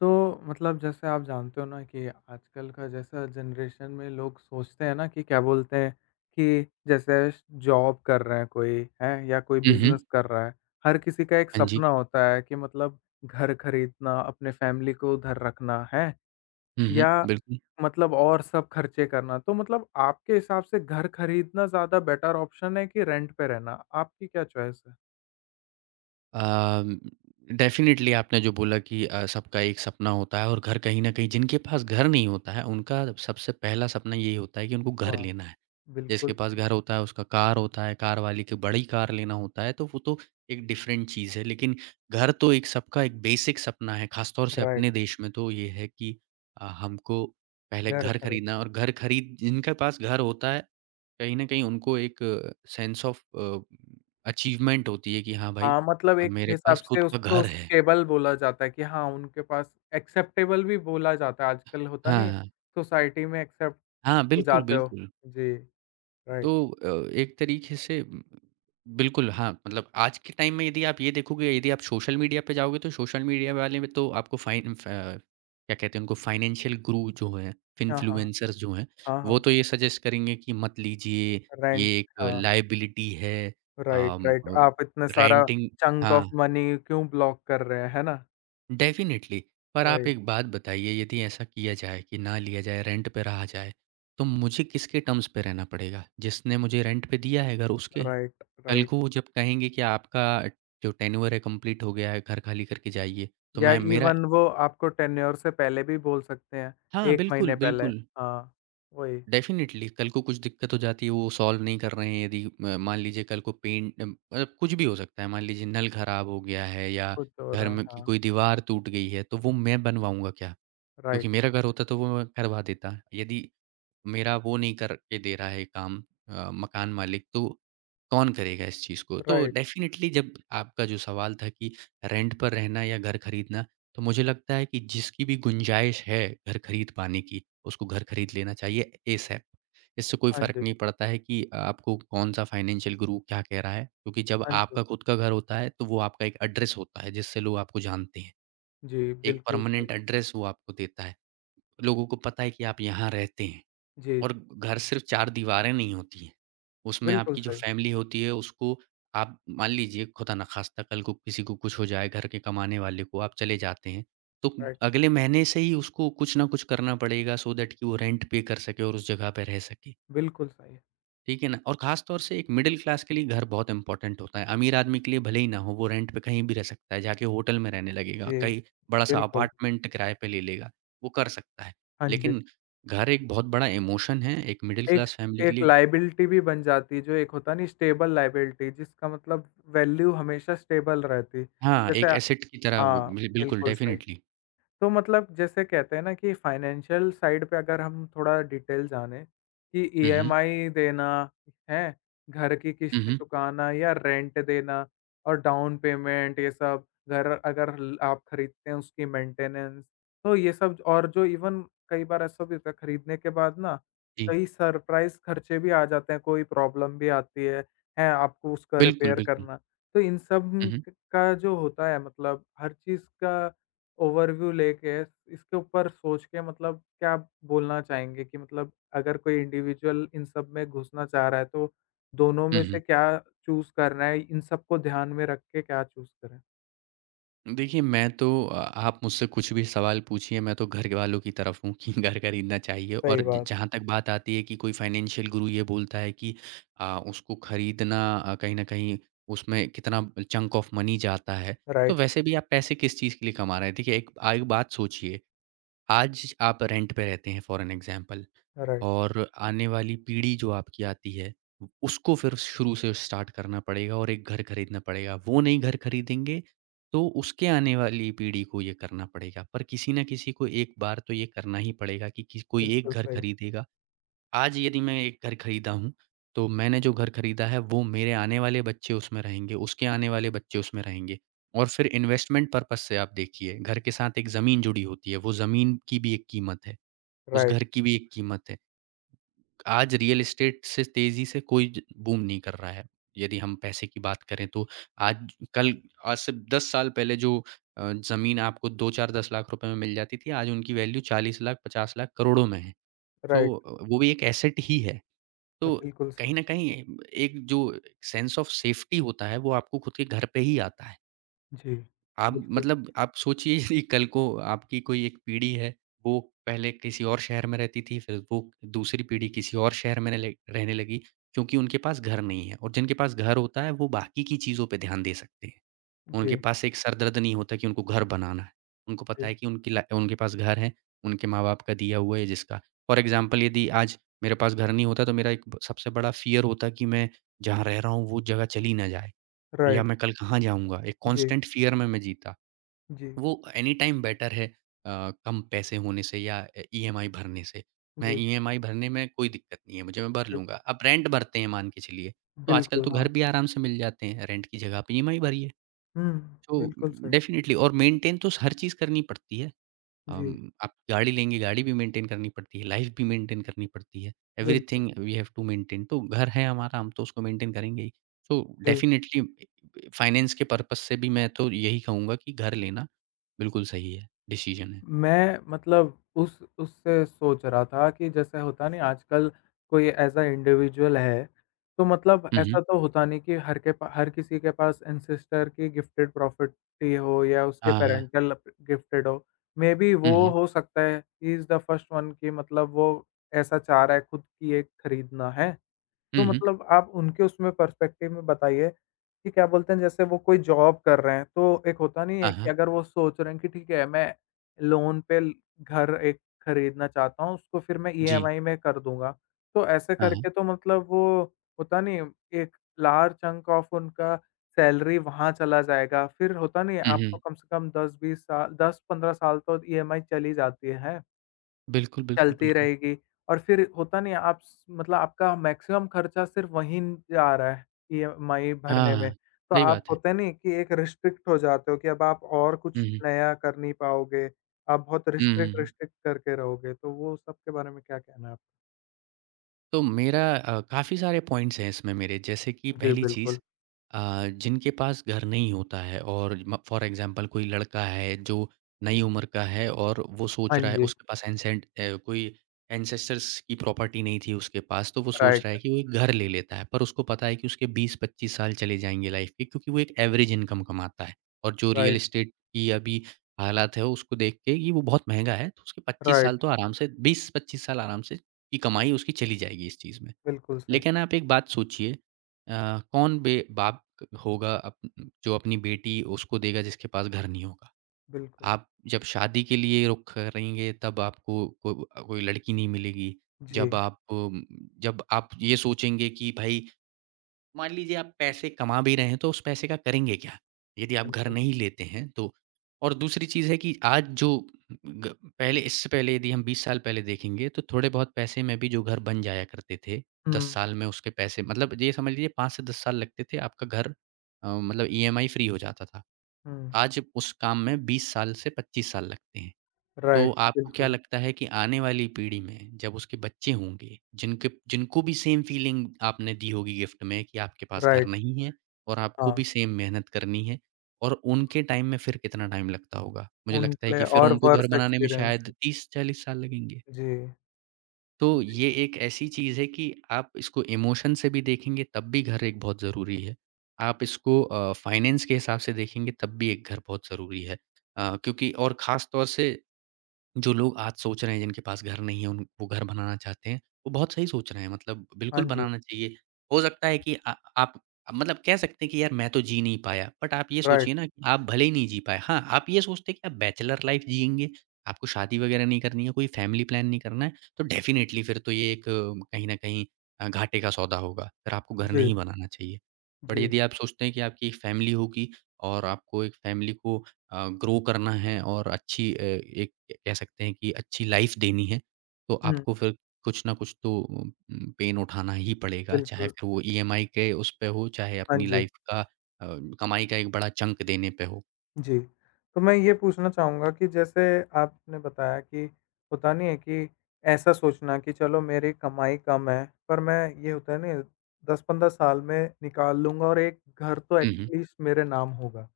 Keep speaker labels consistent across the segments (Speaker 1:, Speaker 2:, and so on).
Speaker 1: तो मतलब जैसे आप जानते हो ना कि आजकल का जैसा जनरेशन में लोग सोचते हैं ना कि क्या बोलते हैं कि जैसे श जॉब कर रहे हैं कोई, हैं? या कोई
Speaker 2: हुँ, हुँ।
Speaker 1: बिज़नेस कर रहा है। हर किसी का एक
Speaker 2: हाँ जी।
Speaker 1: सपना होता है कि मतलब घर खरीदना, अपने फैमिली को उधर रखना, हैं?
Speaker 2: हुँ, हुँ।
Speaker 1: या
Speaker 2: बिल्कुल।
Speaker 1: मतलब और सब खर्चे करना। तो मतलब आपके हिसाब से घर खरीदना ज़्यादा बेटर ऑप्शन है कि रेंट पे रहना? आपकी क्या चॉइस है?
Speaker 2: अम, डेफ़िनेटली आपने जो बोला कि सबका एक सपना होता है और घर कहीं न कहीं जिनके पास घर नहीं होता है, उनका सबसे पहला सपना यही होता है कि उनको घर
Speaker 1: वाह!
Speaker 2: लेना है। जिसके
Speaker 1: बिल्कुल
Speaker 2: पास
Speaker 1: सही,
Speaker 2: घर होता है, उसका कार होता है, कार वाले की बड़ी कार लेना होता है, तो वो तो एक डिफ़रेंट चीज़ है। लेकिन घर तो एक सबका एक बेसिक सपना है, ख़ास तौर से
Speaker 1: राइट,
Speaker 2: अपने देश में तो ये है कि हमको पहले
Speaker 1: घर
Speaker 2: घर
Speaker 1: खरीद
Speaker 2: खरीदना है और घर खरीद जिनके पास घर होता है, कहीं न कहीं उनको एक सेंस ऑफ अचीवमेंट होती है कि हाँ भाई,
Speaker 1: हाँ, मतलब
Speaker 2: और
Speaker 1: एक
Speaker 2: मेरे
Speaker 1: हिसाब
Speaker 2: पास
Speaker 1: से
Speaker 2: खुद का
Speaker 1: उसको
Speaker 2: घर है।
Speaker 1: स्टेबल बोला जाता है कि हाँ, उनके पास एक्सेप्टेबल भी बोला जाता है आजकल होता नहीं
Speaker 2: हाँ,
Speaker 1: है,
Speaker 2: हाँ।
Speaker 1: सोसाइटी में एक्सेप्ट
Speaker 2: हाँ,
Speaker 1: हो
Speaker 2: बिल्कुल,
Speaker 1: जाते हो।
Speaker 2: बिल्कुल।
Speaker 1: जी, राइट।
Speaker 2: तो एक तरीके से बिल्कुल हाँ, मतलब आज के टाइम में यदि आप ये देखोगे, यदि आप सोशल मीडिया पे जाओगे तो सोशल मीडिया वाले में तो आपको क्या कहते हैं उनको फाइनेंशियल गुरु जो हैं,
Speaker 1: हाँ, हाँ।
Speaker 2: इन्फ्लुएंसर्स जो हैं,
Speaker 1: हाँ,
Speaker 2: वो
Speaker 1: हाँ।
Speaker 2: तो ये सजेस्ट करेंगे कि मत लीजिए, ये
Speaker 1: रेंट
Speaker 2: एक
Speaker 1: हाँ,
Speaker 2: लायबिलिटी है।
Speaker 1: राइट,
Speaker 2: अम,
Speaker 1: राइट।
Speaker 2: अ,
Speaker 1: आप इतना सारा
Speaker 2: रेंटिंग।
Speaker 1: चंक ऑफ
Speaker 2: हाँ।
Speaker 1: मनी क्यों ब्लॉक कर रहे हैं, है ना?
Speaker 2: डेफ़िनिटली, पर आप
Speaker 1: वही,
Speaker 2: एक बात बताइए यदि ऐसा किया जाए कि ना लिया जाए, रेंट पे रहा जाए, तो मुझे किसके टर्म्स पे रहना पड़ेगा? जिसने मुझे रेंट पे दिया है घर उसके?
Speaker 1: राइट,
Speaker 2: कल
Speaker 1: राइट।
Speaker 2: को वो जब कहेंगे कि आपका जो टेन्योर है कंप्लीट हो गया है, घर खाली करके जाइए, तो
Speaker 1: या
Speaker 2: मैं मेरा।
Speaker 1: इवन वो आपको टेन्योर से पहले भी बोल सकते हैं,
Speaker 2: हाँ,
Speaker 1: 1
Speaker 2: बिल्कुल,
Speaker 1: महीने पहले।
Speaker 2: बिल्कुल।
Speaker 1: हाँ, वही,
Speaker 2: डेफ़िनिटली कल को कुछ दिक्कत हो जाती है वो सॉल्व नहीं कर रहे हैं यदि म मान लीजिए कल को पेंट मतलब कुछ भी हो सकता है, मान लीजिए नल खराब हो गया है या
Speaker 1: कुछ हो
Speaker 2: घर
Speaker 1: रहा है।
Speaker 2: में की
Speaker 1: हाँ,
Speaker 2: कोई दीवार टूट गई है, तो वो मैं बनवाऊँगा क्या? क्योंकि
Speaker 1: राइट,
Speaker 2: मेरा घर होता तो वो मैं करवा देता। यदि मेरा वो नहीं करके दे रहा है काम मकान मालिक तो कौन करेगा इस चीज़ को? तो
Speaker 1: राइट।
Speaker 2: डेफ़िनेटली जब आपका जो सवाल था कि रेंट पर रहना या घर खरीदना, तो मुझे लगता है कि जिसकी भी गुंजाइश है घर खरीद पाने की, उसको घर खरीद लेना चाहिए एसएप। इससे कोई
Speaker 1: हाँ
Speaker 2: फ़र्क
Speaker 1: जी,
Speaker 2: नहीं पड़ता है कि आपको कौन-सा फाइनेंशियल गुरु क्या कह रहा है, क्योंकि जब
Speaker 1: हाँ जी।
Speaker 2: आपका खुद का घर होता है तो वो आपका एक एड्रेस होता है जिससे लोग आपको जानते हैं।
Speaker 1: जी,
Speaker 2: एक
Speaker 1: बिल्कुल सही।
Speaker 2: परमानेंट एड्रेस वो आपको देता है। लोगों को पता है कि आप यहाँ रहते हैं
Speaker 1: जी,
Speaker 2: और घर सिर्फ 4 दीवारें नहीं होती हैं। उसमें
Speaker 1: बिल्कुल
Speaker 2: आपकी जो
Speaker 1: सही,
Speaker 2: फैमिली होती है उसको आप मान लीजिए खुदा ना ख़ास्ता कल को किसी को कुछ हो जाए, घर के कमाने वाले को आप चले जाते हैं, तो
Speaker 1: राइट,
Speaker 2: अगले महीने से ही उसको कुछ ना कुछ करना पड़ेगा सो दैट कि वो रेंट पे कर सके और उस जगह पे रह सके।
Speaker 1: बिल्कुल सही।
Speaker 2: ठीक है ना? और ख़ास तौर से एक मिडल क्लास के लिए घर बहुत इम्पोर्टेंट होता है। अमीर आदमी के लिए भले ही ना हो, वो रेंट पे कहीं भी रह सकता है, जाके होटल में रहने लगेगा,
Speaker 1: जी,
Speaker 2: कहीं बड़ा-सा
Speaker 1: बिल्कुल,
Speaker 2: अपार्टमेंट किराए पे ले लेगा, वो कर सकता है।
Speaker 1: हाँ जी।
Speaker 2: लेकिन घर एक बहुत बड़ा इमोशन है, एक मिडल
Speaker 1: एक
Speaker 2: क्लास फैमिली के
Speaker 1: एक
Speaker 2: लिए।
Speaker 1: लायबिलिटी भी बन जाती है, जो एक होता नहीं स्टेबल लायबिलिटी जिसका मतलब वैल्यू हमेशा स्टेबल रहती।
Speaker 2: हाँ,
Speaker 1: जैसे
Speaker 2: एक एसेट की तरह वो
Speaker 1: हाँ,
Speaker 2: बिल्कुल
Speaker 1: बिल्कुल सही।
Speaker 2: डेफ़िनिटली।
Speaker 1: तो मतलब जैसे कहते हैं ना कि फाइनेंशियल साइड पे अगर हम थोड़ा डिटेल जाने कि
Speaker 2: हुँ, हुँ।
Speaker 1: ईएमआई देना है घर की
Speaker 2: हुँ,
Speaker 1: किस्त
Speaker 2: हुँ।
Speaker 1: चुकाना या रेंट देना और डाउन पेमेंट ये सब घर अगर आप खरीदते हैं उसकी मेंटेनेंस तो ये सब और जो इवन कई बार ऐसा भी होता है खरीदने के बाद ना
Speaker 2: जी।
Speaker 1: कई सरप्राइज खर्चे भी आ जाते हैं कोई प्रॉब्लम भी आती है आपको उसका
Speaker 2: बिल्कुल,
Speaker 1: रिपेयर
Speaker 2: बिल्कुल।
Speaker 1: करना तो इन
Speaker 2: हुँ,
Speaker 1: सब
Speaker 2: हुँ।
Speaker 1: का जो होता है मतलब हर चीज़ का ओवरव्यू लेके इसके ऊपर सोच के मतलब क्या आप बोलना चाहेंगे कि मतलब अगर कोई इंडिविजुअल इन सब में घुसना चाह रहा है तो दोनों
Speaker 2: हुँ,
Speaker 1: में
Speaker 2: हुँ।
Speaker 1: से क्या चूज़ करना है? इन सबको ध्यान में रख के क्या चूज़ करें?
Speaker 2: देखिए, मैं तो आप मुझसे कुछ भी सवाल पूछिए, मैं तो घर के वालों की तरफ हूँ कि घर खरीदना चाहिए और
Speaker 1: सही
Speaker 2: ज
Speaker 1: बात।
Speaker 2: जहाँ तक बात आती है कि कोई फाइनेंशियल गुरु ये बोलता है कि उसको खरीदना कहीं न कहीं उसमें कितना चंक ऑफ मनी जाता है, तो
Speaker 1: राइट,
Speaker 2: वैसे भी आप पैसे किस चीज़ के लिए कमा रहे हैं? देखिए, एक आ एक बात सोचिए, आज आप रेंट पे रहते हैं फॉर एन एग्ज़ाम्पल
Speaker 1: राइट।
Speaker 2: और आने वाली पीढ़ी जो आपकी आती है, उसको फिर शुरू से स्टार्ट करना पड़ेगा और एक घर खरीदना पड़ेगा। वो नहीं घर खरीदेंगे, तो उसके आने वाली पीढ़ी को ये करना पड़ेगा। पर किसी न किसी को एक बार तो ये करना ही पड़ेगा कि कोई एक
Speaker 1: बिल्कुल
Speaker 2: घर
Speaker 1: सही।
Speaker 2: खरीदेगा। आज यदि मैं एक घर खरीदा हूँ, तो मैंने जो घर खरीदा है वो मेरे आने वाले बच्चे उसमें रहेंगे, उसके आने वाले बच्चे उसमें रहेंगे। और फिर इन्वेस्टमेंट पर्पज़ से आप देखिए, घर के साथ एक ज़मीन जुड़ी होती है, वो ज़मीन की भी एक कीमत है, उस
Speaker 1: राइट,
Speaker 2: घर की भी एक कीमत है। आज रियल एस्टेट से तेज़ी से कोई ज बूम नहीं कर रहा है। यदि हम पैसे की बात करें तो आज कल आज से 10 साल पहले जो ज़मीन आपको 2-4 ₹10 लाख रुपए में मिल जाती थी, आज उनकी वैल्यू 40 लाख, 50 लाख, करोड़ों में है।
Speaker 1: राइट।
Speaker 2: तो वो भी एक एसेट ही है। तो
Speaker 1: बिल्कुल
Speaker 2: कहीं
Speaker 1: सही।
Speaker 2: न कहीं एक जो सेंस ऑफ सेफ्टी होता है, वो आपको खुद के घर पे ही आता है।
Speaker 1: जी।
Speaker 2: आप
Speaker 1: बिल्कुल
Speaker 2: मतलब
Speaker 1: सही।
Speaker 2: आप सोचिए यदि कल को आपकी कोई एक पीढ़ी है, वो पहले किसी और शहर में रहती थी, फिर वो दूसरी पीढ़ी किसी और शहर में ले रहने लगी, क्योंकि उनके पास घर नहीं है और जिनके पास घर होता है, वो बाकी की चीज़ों पे ध्यान दे सकते हैं। उनके
Speaker 1: जी,
Speaker 2: पास एक सर दर्द नहीं होता कि उनको घर बनाना है। उनको
Speaker 1: जी।
Speaker 2: पता है कि उनकी ला उनके पास घर है, उनके माँ-बाप का दिया हुआ है जिसका। फॉर एग्ज़ाम्पल यदि आज मेरे पास घर नहीं होता, तो मेरा एक सबसे बड़ा फ़ियर होता कि मैं जहाँ रह रहा हूँ, वो जगह चली ना जाए या
Speaker 1: राइट।
Speaker 2: मैं कल कहाँ जाऊँगा? एक
Speaker 1: जी,
Speaker 2: कांस्टेंट फ़ियर में मैं जीता।
Speaker 1: जी,
Speaker 2: वो एनी टाइम बेटर है कम पैसे होने से या ईएमआई भरने से। मैं
Speaker 1: जी,
Speaker 2: ईएमआई भरने में कोई दिक्कत नहीं है मुझे, मैं भर
Speaker 1: जी।
Speaker 2: लूँगा। आप रेंट भरते हैं मान के चलिए, तो आजकल
Speaker 1: बिल्कुल,
Speaker 2: तो घर
Speaker 1: हाँ।
Speaker 2: भी आराम से मिल जाते हैं, रेंट की जगह आप ईएमआई भरिए।
Speaker 1: हुँ।
Speaker 2: तो
Speaker 1: बिल्कुल सही।
Speaker 2: डेफ़िनेटली और मेंटेन तो हर चीज़ करनी पड़ती है।
Speaker 1: जी,
Speaker 2: आप गाड़ी लेंगे, गाड़ी भी मेंटेन करनी पड़ती है, लाइफ़ भी मेंटेन करनी पड़ती है,
Speaker 1: बिल्कुल।
Speaker 2: Everything we have to maintain तो घर है हमारा, हम तो उसको मेंटेन करेंगे ही। सो
Speaker 1: जी।
Speaker 2: डेफ़िनेटली फाइनेंस के पर्पज़ से भी मैं तो यही कहूँगा कि घर लेना बिल्कुल सही है, डिसीज़न है।
Speaker 1: मैं मतलब उस उससे सोच रहा था कि जैसे होता नहीं आजकल कोई एज़ अ इंडिविजुअल है, तो मतलब
Speaker 2: हुँ, हुँ।
Speaker 1: ऐसा तो होता नहीं कि हर किसी के पास एंसेस्टर की गिफ्टेड प्रॉपर्टी हो या उसके
Speaker 2: हाँ, हाँ।
Speaker 1: पैरेंटल गिफ्टेड हो। मेबी
Speaker 2: हुँ,
Speaker 1: वो
Speaker 2: हुँ।
Speaker 1: हो सकता है he is the first one कि मतलब वो ऐसा चाह रहा है खुद की एक खरीदना, हैं?
Speaker 2: हुँ,
Speaker 1: तो
Speaker 2: हुँ।
Speaker 1: मतलब आप उनके उसमें पर्सपेक्टिव में बताइए कि क्या बोलते हैं जैसे वो कोई जॉब कर रहे हैं, तो एक होता नहीं
Speaker 2: हाँ,
Speaker 1: है कि
Speaker 2: हाँ।
Speaker 1: अगर वो सोच रहे हैं कि ठीक है मैं लोन पे ल घर एक खरीदना चाहता हूँ, उसको फिर मैं
Speaker 2: जी।
Speaker 1: ईएमआई में कर दूँगा। तो ऐसे
Speaker 2: हाँ, हाँ।
Speaker 1: करके तो मतलब वो होता नहीं एक लार्ज चंक ऑफ उनका सैलरी वहाँ चला जाएगा। फिर होता नहीं
Speaker 2: हुँ,
Speaker 1: आपको
Speaker 2: हुँ।
Speaker 1: कम से कम 10-20 साल 10-15 साल तो ईएमआई चली जाती है।
Speaker 2: बिल्कुल, बिल्कुल,
Speaker 1: चलती
Speaker 2: बिल्कुल।
Speaker 1: रहेगी और फिर होता नहीं है आप स मतलब आपका मैक्सिमम खर्चा सिर्फ़ वहीं जा रहा है ईएमआई
Speaker 2: हाँ,
Speaker 1: भरने में।
Speaker 2: हाँ।
Speaker 1: तो
Speaker 2: सही
Speaker 1: आप
Speaker 2: बात है।
Speaker 1: होता नहीं है कि एक रिस्ट्रिक्ट हो जाते हो कि अब आप और
Speaker 2: हुँ,
Speaker 1: कुछ
Speaker 2: हुँ।
Speaker 1: नया कर नहीं पाओगे। आप बहुत
Speaker 2: हुँ, हुँ,
Speaker 1: रिस्ट्रिक्ट,
Speaker 2: हुँ।
Speaker 1: रिस्ट्रिक्ट करके रहोगे। तो वो सब के बारे में क्या कहना है आपका?
Speaker 2: तो मेरा काफ़ी सारे पॉइंट्स हैं इसमें मेरे। जैसे कि
Speaker 1: जी,
Speaker 2: पहली चीज़
Speaker 1: बिल्कुल।
Speaker 2: जिनके पास घर नहीं होता है और म फ़ॉर एग्ज़ाम्पल कोई लड़का है जो नई उम्र का है और वो सोच
Speaker 1: हाँ
Speaker 2: रहा है
Speaker 1: जी।
Speaker 2: उसके पास कोई एंसेस्टर्स की प्रॉपर्टी नहीं थी उसके पास, तो वो सोच रहा है
Speaker 1: राइट,
Speaker 2: कि वो एक घर ले लेता है। पर उसको पता है कि उसके 20-25 साल चले जाएँगे लाइफ़ के क्योंकि वो एक एवरेज इनकम कमाता है। और जो रियल
Speaker 1: राइट,
Speaker 2: एस्टेट की अभी हालात है उसको देख के ये वो बहुत महँगा है, तो उसके 25 साल
Speaker 1: राइट।
Speaker 2: तो आराम से 20-25 साल आराम से की कमाई उसकी चली जाएगी इस चीज़ में।
Speaker 1: बिल्कुल सही।
Speaker 2: लेकिन आप एक बात सोचिए कौन बे बाप होगा अप जो अपनी बेटी उसको देगा जिसके पास घर नहीं होगा?
Speaker 1: बिल्कुल।
Speaker 2: आप जब शादी के लिए रुख करेंगे तब आपको को कोई लड़की नहीं मिलेगी। जब
Speaker 1: जी,
Speaker 2: आप अम, जब आप ये सोचेंगे कि भाई मान लीजिए आप पैसे कमा भी रहे हैं तो उस पैसे का करेंगे क्या? यदि आप घर
Speaker 1: बिल्कुल।
Speaker 2: नहीं लेते हैं तो? और दूसरी चीज़ है कि आज जो ग पहले इससे पहले यदि हम 20 साल पहले देखेंगे तो थोड़े बहुत पैसे में भी जो घर बन जाया करते थे,
Speaker 1: हुँ,
Speaker 2: 10 साल में उसके पैसे मतलब ये समझ लीजिए 5 से 10 साल लगते थे आपका घर मतलब ईएमआई फ्री हो जाता था।
Speaker 1: हुँ।
Speaker 2: आज उस काम में 20 साल से 25 साल लगते हैं। तो
Speaker 1: राइट,
Speaker 2: आपको क्या
Speaker 1: बिल्कुल।
Speaker 2: लगता है कि आने वाली पीढ़ी में जब उसके बच्चे होंगे, जिनके जिनको भी सेम फीलिंग आपने दी होगी गिफ्ट में कि आपके पास घर
Speaker 1: राइट,
Speaker 2: नहीं है और आपको भी
Speaker 1: हाँ।
Speaker 2: सेम मेहनत करनी है और उनके टाइम में फिर कितना टाइम लगता होगा? मुझे लगता है
Speaker 1: उनके लिए
Speaker 2: कि फिर
Speaker 1: और
Speaker 2: उनको घर
Speaker 1: वर्स्ट
Speaker 2: बनाने में
Speaker 1: एक्सपीरियंस।
Speaker 2: शायद 30-40 साल लगेंगे।
Speaker 1: जी।
Speaker 2: तो ये एक ऐसी चीज़ है कि आप इसको इमोशन से भी देखेंगे तब भी घर एक बहुत ज़रूरी है। आप इसको फाइनेंस के हिसाब से देखेंगे तब भी एक घर बहुत ज़रूरी है। क्योंकि और ख़ास तौर से जो लोग आज सोच रहे हैं जिनके पास घर नहीं है, उन वो घर बनाना चाहते हैं, वो बहुत सही सोच रहे हैं मतलब
Speaker 1: हाँ
Speaker 2: बिल्कुल
Speaker 1: जी,
Speaker 2: बनाना चाहिए। हो सकता है कि आ आप मतलब कह सकते हैं कि यार मैं तो जी नहीं पाया, बट आप ये
Speaker 1: राइट।
Speaker 2: सोचिए ना कि आप भले ही नहीं जी पाए, हाँ, आप ये सोचते हैं कि आप बैचलर लाइफ़ जिएँगे, आपको शादी वगैरह नहीं करनी है, कोई फैमिली प्लान नहीं करना है, तो डेफ़िनेटली फिर तो ये एक कहीं न कहीं घाटे का सौदा होगा, फिर आपको घर
Speaker 1: जी,
Speaker 2: नहीं बनाना चाहिए। बट
Speaker 1: जी।
Speaker 2: यदि आप सोचते हैं कि आपकी एक फैमिली होगी और आपको एक फैमिली को ग्रो करना है और अच्छी एक कह सकते हैं कि अच्छी लाइफ देनी है, तो
Speaker 1: हुँ,
Speaker 2: आपको फिर कुछ ना कुछ तो पेन उठाना ही पड़ेगा, चाहे
Speaker 1: बिल्कुल।
Speaker 2: फिर वो ईएमआई के उस पे हो, चाहे
Speaker 1: हाँ
Speaker 2: अपनी
Speaker 1: जी,
Speaker 2: लाइफ का अ, कमाई का एक बड़ा चंक देने पे हो।
Speaker 1: जी। तो मैं ये पूछना चाहूँगा कि जैसे आपने बताया कि होता नहीं है कि ऐसा सोचना कि चलो मेरी कमाई कम है, पर मैं ये होता है ना 10-15 साल में निकाल लूँगा और एक घर तो
Speaker 2: हुँ, हुँ।
Speaker 1: एटलीस्ट मेरे नाम होगा।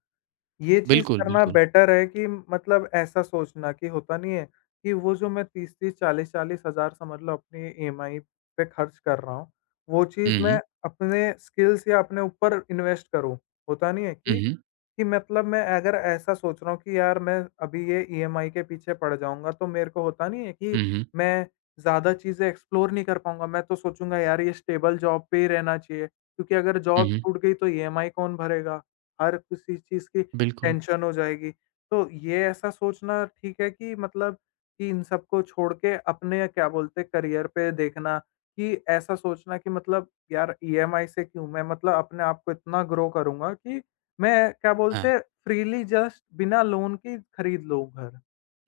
Speaker 1: ये चीज़
Speaker 2: बिल्कुल,
Speaker 1: करना
Speaker 2: बिल्कुल।
Speaker 1: बेटर है कि मतलब ऐसा सोचना कि होता नहीं है कि वो जो मैं 30-30, 40-40 हज़ार समझ लो अपनी ईएमआई पे खर्च कर रहा हूँ, वो चीज़
Speaker 2: हुँ, हुँ।
Speaker 1: मैं अपने स्किल्स या अपने ऊपर इन्वेस्ट करूँ। होता नहीं है
Speaker 2: हुँ, हुँ।
Speaker 1: कि मतलब मैं अगर ऐसा सोच रहा हूँ कि यार मैं अभी ये ईएमआई के पीछे पड़ जाऊँगा, तो मेरे को होता नहीं है कि
Speaker 2: हुँ, हुँ।
Speaker 1: मैं ज़्यादा चीज़ें एक्सप्लोर नहीं कर पाऊँगा। मैं तो सोचूँगा यार ये स्टेबल जॉब पे ही रहना चाहिए, क्योंकि अगर
Speaker 2: हुँ,
Speaker 1: जॉब
Speaker 2: हुँ।
Speaker 1: छूट गई तो ईएमआई कौन भरेगा? हर किसी चीज़ की
Speaker 2: बिल्कुल।
Speaker 1: टेंशन हो जाएगी। तो ये ऐसा सोचना ठीक है कि मतलब कि इन सबको छोड़ के अपने क्या बोलते हैं करियर पे देखना, कि ऐसा सोचना कि मतलब यार ईएमआई से क्यों? मैं मतलब अपने आप को इतना ग्रो करूँगा कि मैं क्या
Speaker 2: हाँ।
Speaker 1: बोलते हैं फ्रीली जस्ट बिना लोन के खरीद लूँ घर।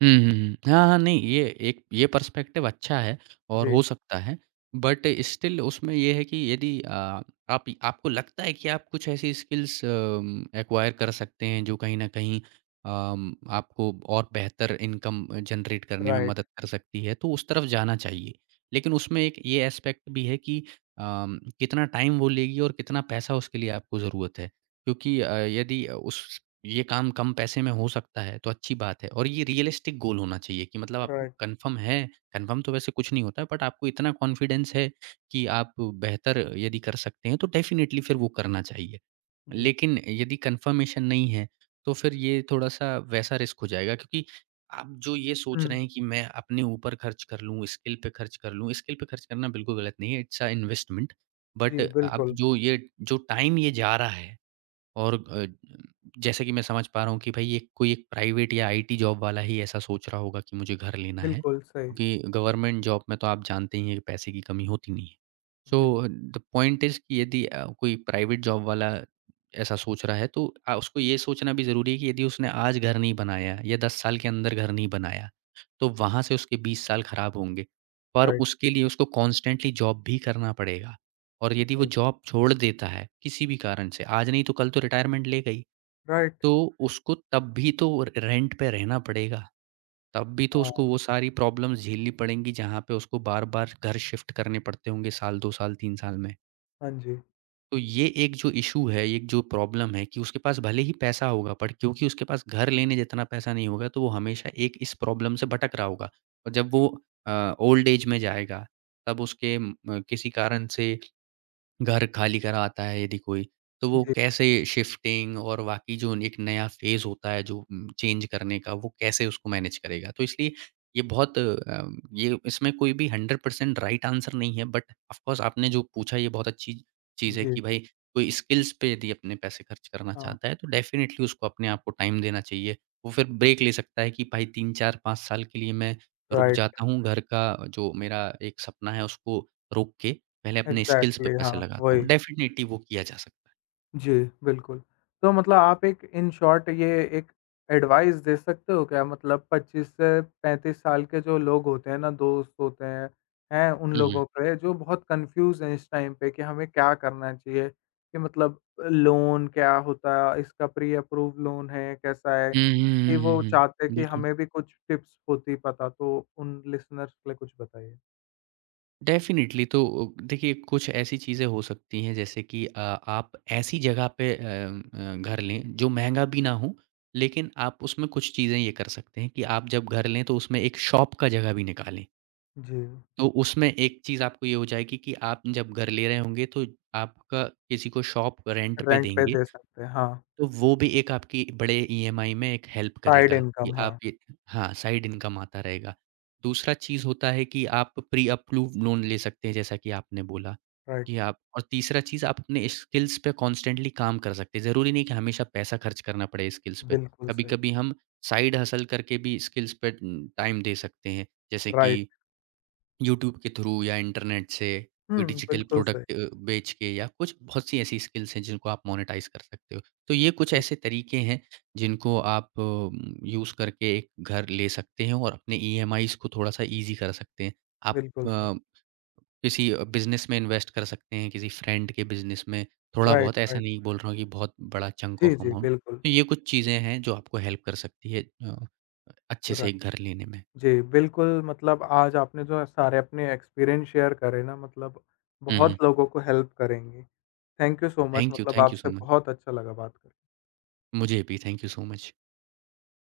Speaker 2: हुँ, हुँ, हुँ। हाँ, हाँ, नहीं ये एक ये पर्सपेक्टिव अच्छा है और
Speaker 1: जी,
Speaker 2: हो सकता है। बट स्टिल उसमें ये है कि यदि आप आपको लगता है कि आप कुछ ऐसी स्किल्स एक्वायर कर सकते हैं जो कहीं न कहीं आपको और बेहतर इनकम जनरेट करने में
Speaker 1: राइट,
Speaker 2: मदद कर सकती है, तो उस तरफ जाना चाहिए। लेकिन उसमें एक ये एस्पेक्ट भी है कि कितना टाइम वो लेगी और कितना पैसा उसके लिए आपको ज़रूरत है। क्योंकि यदि उस ये काम कम पैसे में हो सकता है, तो अच्छी बात है और ये रियलिस्टिक गोल होना चाहिए कि मतलब आपको
Speaker 1: राइट।
Speaker 2: कन्फर्म है। कन्फर्म तो वैसे कुछ नहीं होता है बट आपको इतना कॉन्फिडेंस है कि आप बेहतर यदि कर सकते हैं, तो डेफ़िनिटली फिर वो करना चाहिए।
Speaker 1: जी।
Speaker 2: लेकिन यदि कन्फर्मेशन नहीं है, तो फिर ये थोड़ा-सा वैसा रिस्क हो जाएगा क्योंकि आप जो ये सोच रहे
Speaker 1: हुँ।
Speaker 2: हैं कि मैं अपने ऊपर खर्च कर लूँ, स्किल पे खर्च कर लूँ, स्किल पे खर्च करना बिल्कुल गलत नहीं है, इट्स अ इन्वेस्टमेंट। बट
Speaker 1: जी,
Speaker 2: आप
Speaker 1: बिल्कुल,
Speaker 2: जो ये जो टाइम ये जा रहा है और जैसे कि मैं समझ पा रहा हूँ कि भाई ये कोई एक प्राइवेट या आईटी जॉब वाला ही ऐसा सोच रहा होगा कि मुझे घर लेना है,
Speaker 1: बिल्कुल सही।
Speaker 2: क्योंकि गवर्नमेंट जॉब में तो आप जानते ही हैं कि पैसे की कमी होती नहीं है।
Speaker 1: Well
Speaker 2: so the point is कि यदि कोई प्राइवेट जॉब वाला ऐसा सोच रहा है तो उसको ये सोचना भी ज़रूरी है कि यदि उसने आज घर नहीं बनाया या 10 साल के अंदर घर नहीं बनाया, तो वहाँ से उसके 20 साल खराब होंगे। पर
Speaker 1: राइट,
Speaker 2: उसके लिए उसको कॉन्स्टेंटली जॉब भी करना पड़ेगा। और यदि वो
Speaker 1: जी,
Speaker 2: जॉब छोड़ देता है, किसी भी कारण से, आज नहीं तो कल तो रिटायरमेंट लेगा ही,
Speaker 1: राइट।
Speaker 2: तो उसको तब भी तो र रेंट पे रहना पड़ेगा। तब भी तो उसको
Speaker 1: हाँ,
Speaker 2: वो सारी प्रॉब्लम्स झेलनी पड़ेंगी, जहाँ पे उसको बार-बार घर शिफ्ट करने पड़ते होंगे साल, 2 साल, 3 साल में।
Speaker 1: हाँ जी।
Speaker 2: तो ये एक जो इश्यू है, एक जो प्रॉब्लम है कि उसके पास भले ही पैसा होगा, बट क्योंकि उसके पास घर लेने जितना पैसा नहीं होगा, तो वो हमेशा एक इस प्रॉब्लम से भटक रहा होगा। और जब वो ओल्ड एज में जाएगा, तब उसके म किसी कारण से घर खाली कराता है यदि कोई, तो वो
Speaker 1: जी,
Speaker 2: कैसे शिफ्टिंग और बाकी जो एक नया फ़ेज़ होता है जो चेंज करने का वो कैसे उसको मैनेज करेगा। तो इसलिए ये बहुत ये इसमें कोई भी 100% राइट आंसर नहीं है बट ऑफ़ कोर्स आपने जो पूछा ये बहुत अच्छी चीज़ है
Speaker 1: जी,
Speaker 2: कि भाई कोई स्किल्स पे यदि अपने पैसे खर्च करना
Speaker 1: हाँ,
Speaker 2: चाहता है तो डेफ़िनेटली उसको अपने आप को टाइम देना चाहिए। वो फिर ब्रेक ले सकता है कि भाई 3, 4, 5 साल के लिए मैं रुक
Speaker 1: राइट,
Speaker 2: जाता हूँ, घर का जो मेरा एक सपना है उसको रोक के पहले अपने स्किल्स पे
Speaker 1: एग्ज़ैक्टली
Speaker 2: पैसे
Speaker 1: हाँ,
Speaker 2: लगाता हूँ।
Speaker 1: वही।
Speaker 2: डेफ़िनेटली वो किया जा सकता है।
Speaker 1: जी, बिल्कुल। तो मतलब आप एक इन शॉर्ट ये एक एडवाइस दे सकते हो क्या? मतलब 25 से 35 साल के जो लोग होते हैं ना, दोस्त होते हैं उन
Speaker 2: हुँ, हुँ।
Speaker 1: लोगों पे जो बहुत कन्फ्यूज़ हैं इस टाइम पे कि हमें क्या करना चाहिए? कि मतलब लोन क्या होता है? इसका प्री अप्रूव्ड लोन है, कैसा है?
Speaker 2: हुँ, हुँ,
Speaker 1: कि
Speaker 2: हुँ, हुँ,
Speaker 1: वो चाहते हैं
Speaker 2: हुँ।
Speaker 1: कि
Speaker 2: बिल्कुल।
Speaker 1: हमें भी कुछ टिप्स होती पता, तो उन लिसनर्स के लिए कुछ बताइए?
Speaker 2: डेफ़िनेटली तो देखिए कुछ ऐसी चीज़ें हो सकती हैं जैसे कि आप ऐसी जगह पे घर लें जो महँगा भी ना हो, लेकिन आप उसमें कुछ चीज़ें ये कर सकते हैं कि आप जब घर लें तो उसमें एक शॉप का जगह भी निकालें।
Speaker 1: जी,
Speaker 2: तो उसमें एक चीज़ आपको ये हो जाएगी कि आप जब घर ले रहे होंगे तो आपका किसी को शॉप रेंट पे
Speaker 1: रेंट पे
Speaker 2: देंगे
Speaker 1: दे सकते हैं। हाँ,
Speaker 2: तो वो भी एक आपकी बड़े ईएमआई में एक हेल्प
Speaker 1: साइड
Speaker 2: करेगा कि
Speaker 1: इनकम
Speaker 2: आप
Speaker 1: हाँ,
Speaker 2: ये हाँ, साइड इनकम आता रहेगा। दूसरा चीज़ होता है कि आप प्री अप्रूव्ड लोन ले सकते हैं जैसा कि आपने बोला, कि
Speaker 1: राइट।
Speaker 2: आप और तीसरा चीज़ आप अपने स्किल्स पे कॉन्स्टेंटली काम कर सकते हैं। ज़रूरी नहीं कि हमेशा पैसा खर्च करना पड़े स्किल्स पे,
Speaker 1: बिल्कुल सही,
Speaker 2: कभी-कभी हम साइड हसल करके भी स्किल्स पे टाइम दे सकते हैं। जैसे
Speaker 1: राइट।
Speaker 2: कि यूट्यूब के थ्रू या इंटरनेट से कोई
Speaker 1: हुँ,
Speaker 2: डिजिटल
Speaker 1: बिल्कुल सही।
Speaker 2: प्रोडक्ट बेच के या कुछ बहुत सी ऐसी स्किल्स हैं जिनको आप मोनेटाइज कर सकते हो। तो ये कुछ
Speaker 1: जी,
Speaker 2: ऐसे तरीके हैं जिनको आप यूज़ करके एक घर ले सकते हैं और अपने ईएमआईज़ को थोड़ा-सा ईज़ी कर सकते हैं। आप
Speaker 1: बिल्कुल सही।
Speaker 2: अ, किसी बिज़नेस में इन्वेस्ट कर सकते हैं, किसी फ्रेंड के बिज़नेस में
Speaker 1: राइट,
Speaker 2: थोड़ा-बहुत, ऐसा
Speaker 1: राइट।
Speaker 2: नहीं बोल रहा हूँ कि बहुत बड़ा चंक ऑफ
Speaker 1: जी, जी,
Speaker 2: अमाउंट।
Speaker 1: बिल्कुल।
Speaker 2: तो ये कुछ चीज़ें हैं जो आपको हेल्प कर सकती है अच्छे से
Speaker 1: राइट।
Speaker 2: एक घर लेने में।
Speaker 1: जी, बिल्कुल मतलब आज आपने जो सारे अपने एक्सपीरियंस शेयर करे ना मतलब
Speaker 2: हुँ,
Speaker 1: बहुत
Speaker 2: हुँ।
Speaker 1: लोगों को हेल्प करेंगे। थैंक यू सो मच मतलब
Speaker 2: थैंक यू सो
Speaker 1: आपसे
Speaker 2: मच।
Speaker 1: बहुत अच्छा लगा बात कर
Speaker 2: मुझे भी थैंक यू सो मच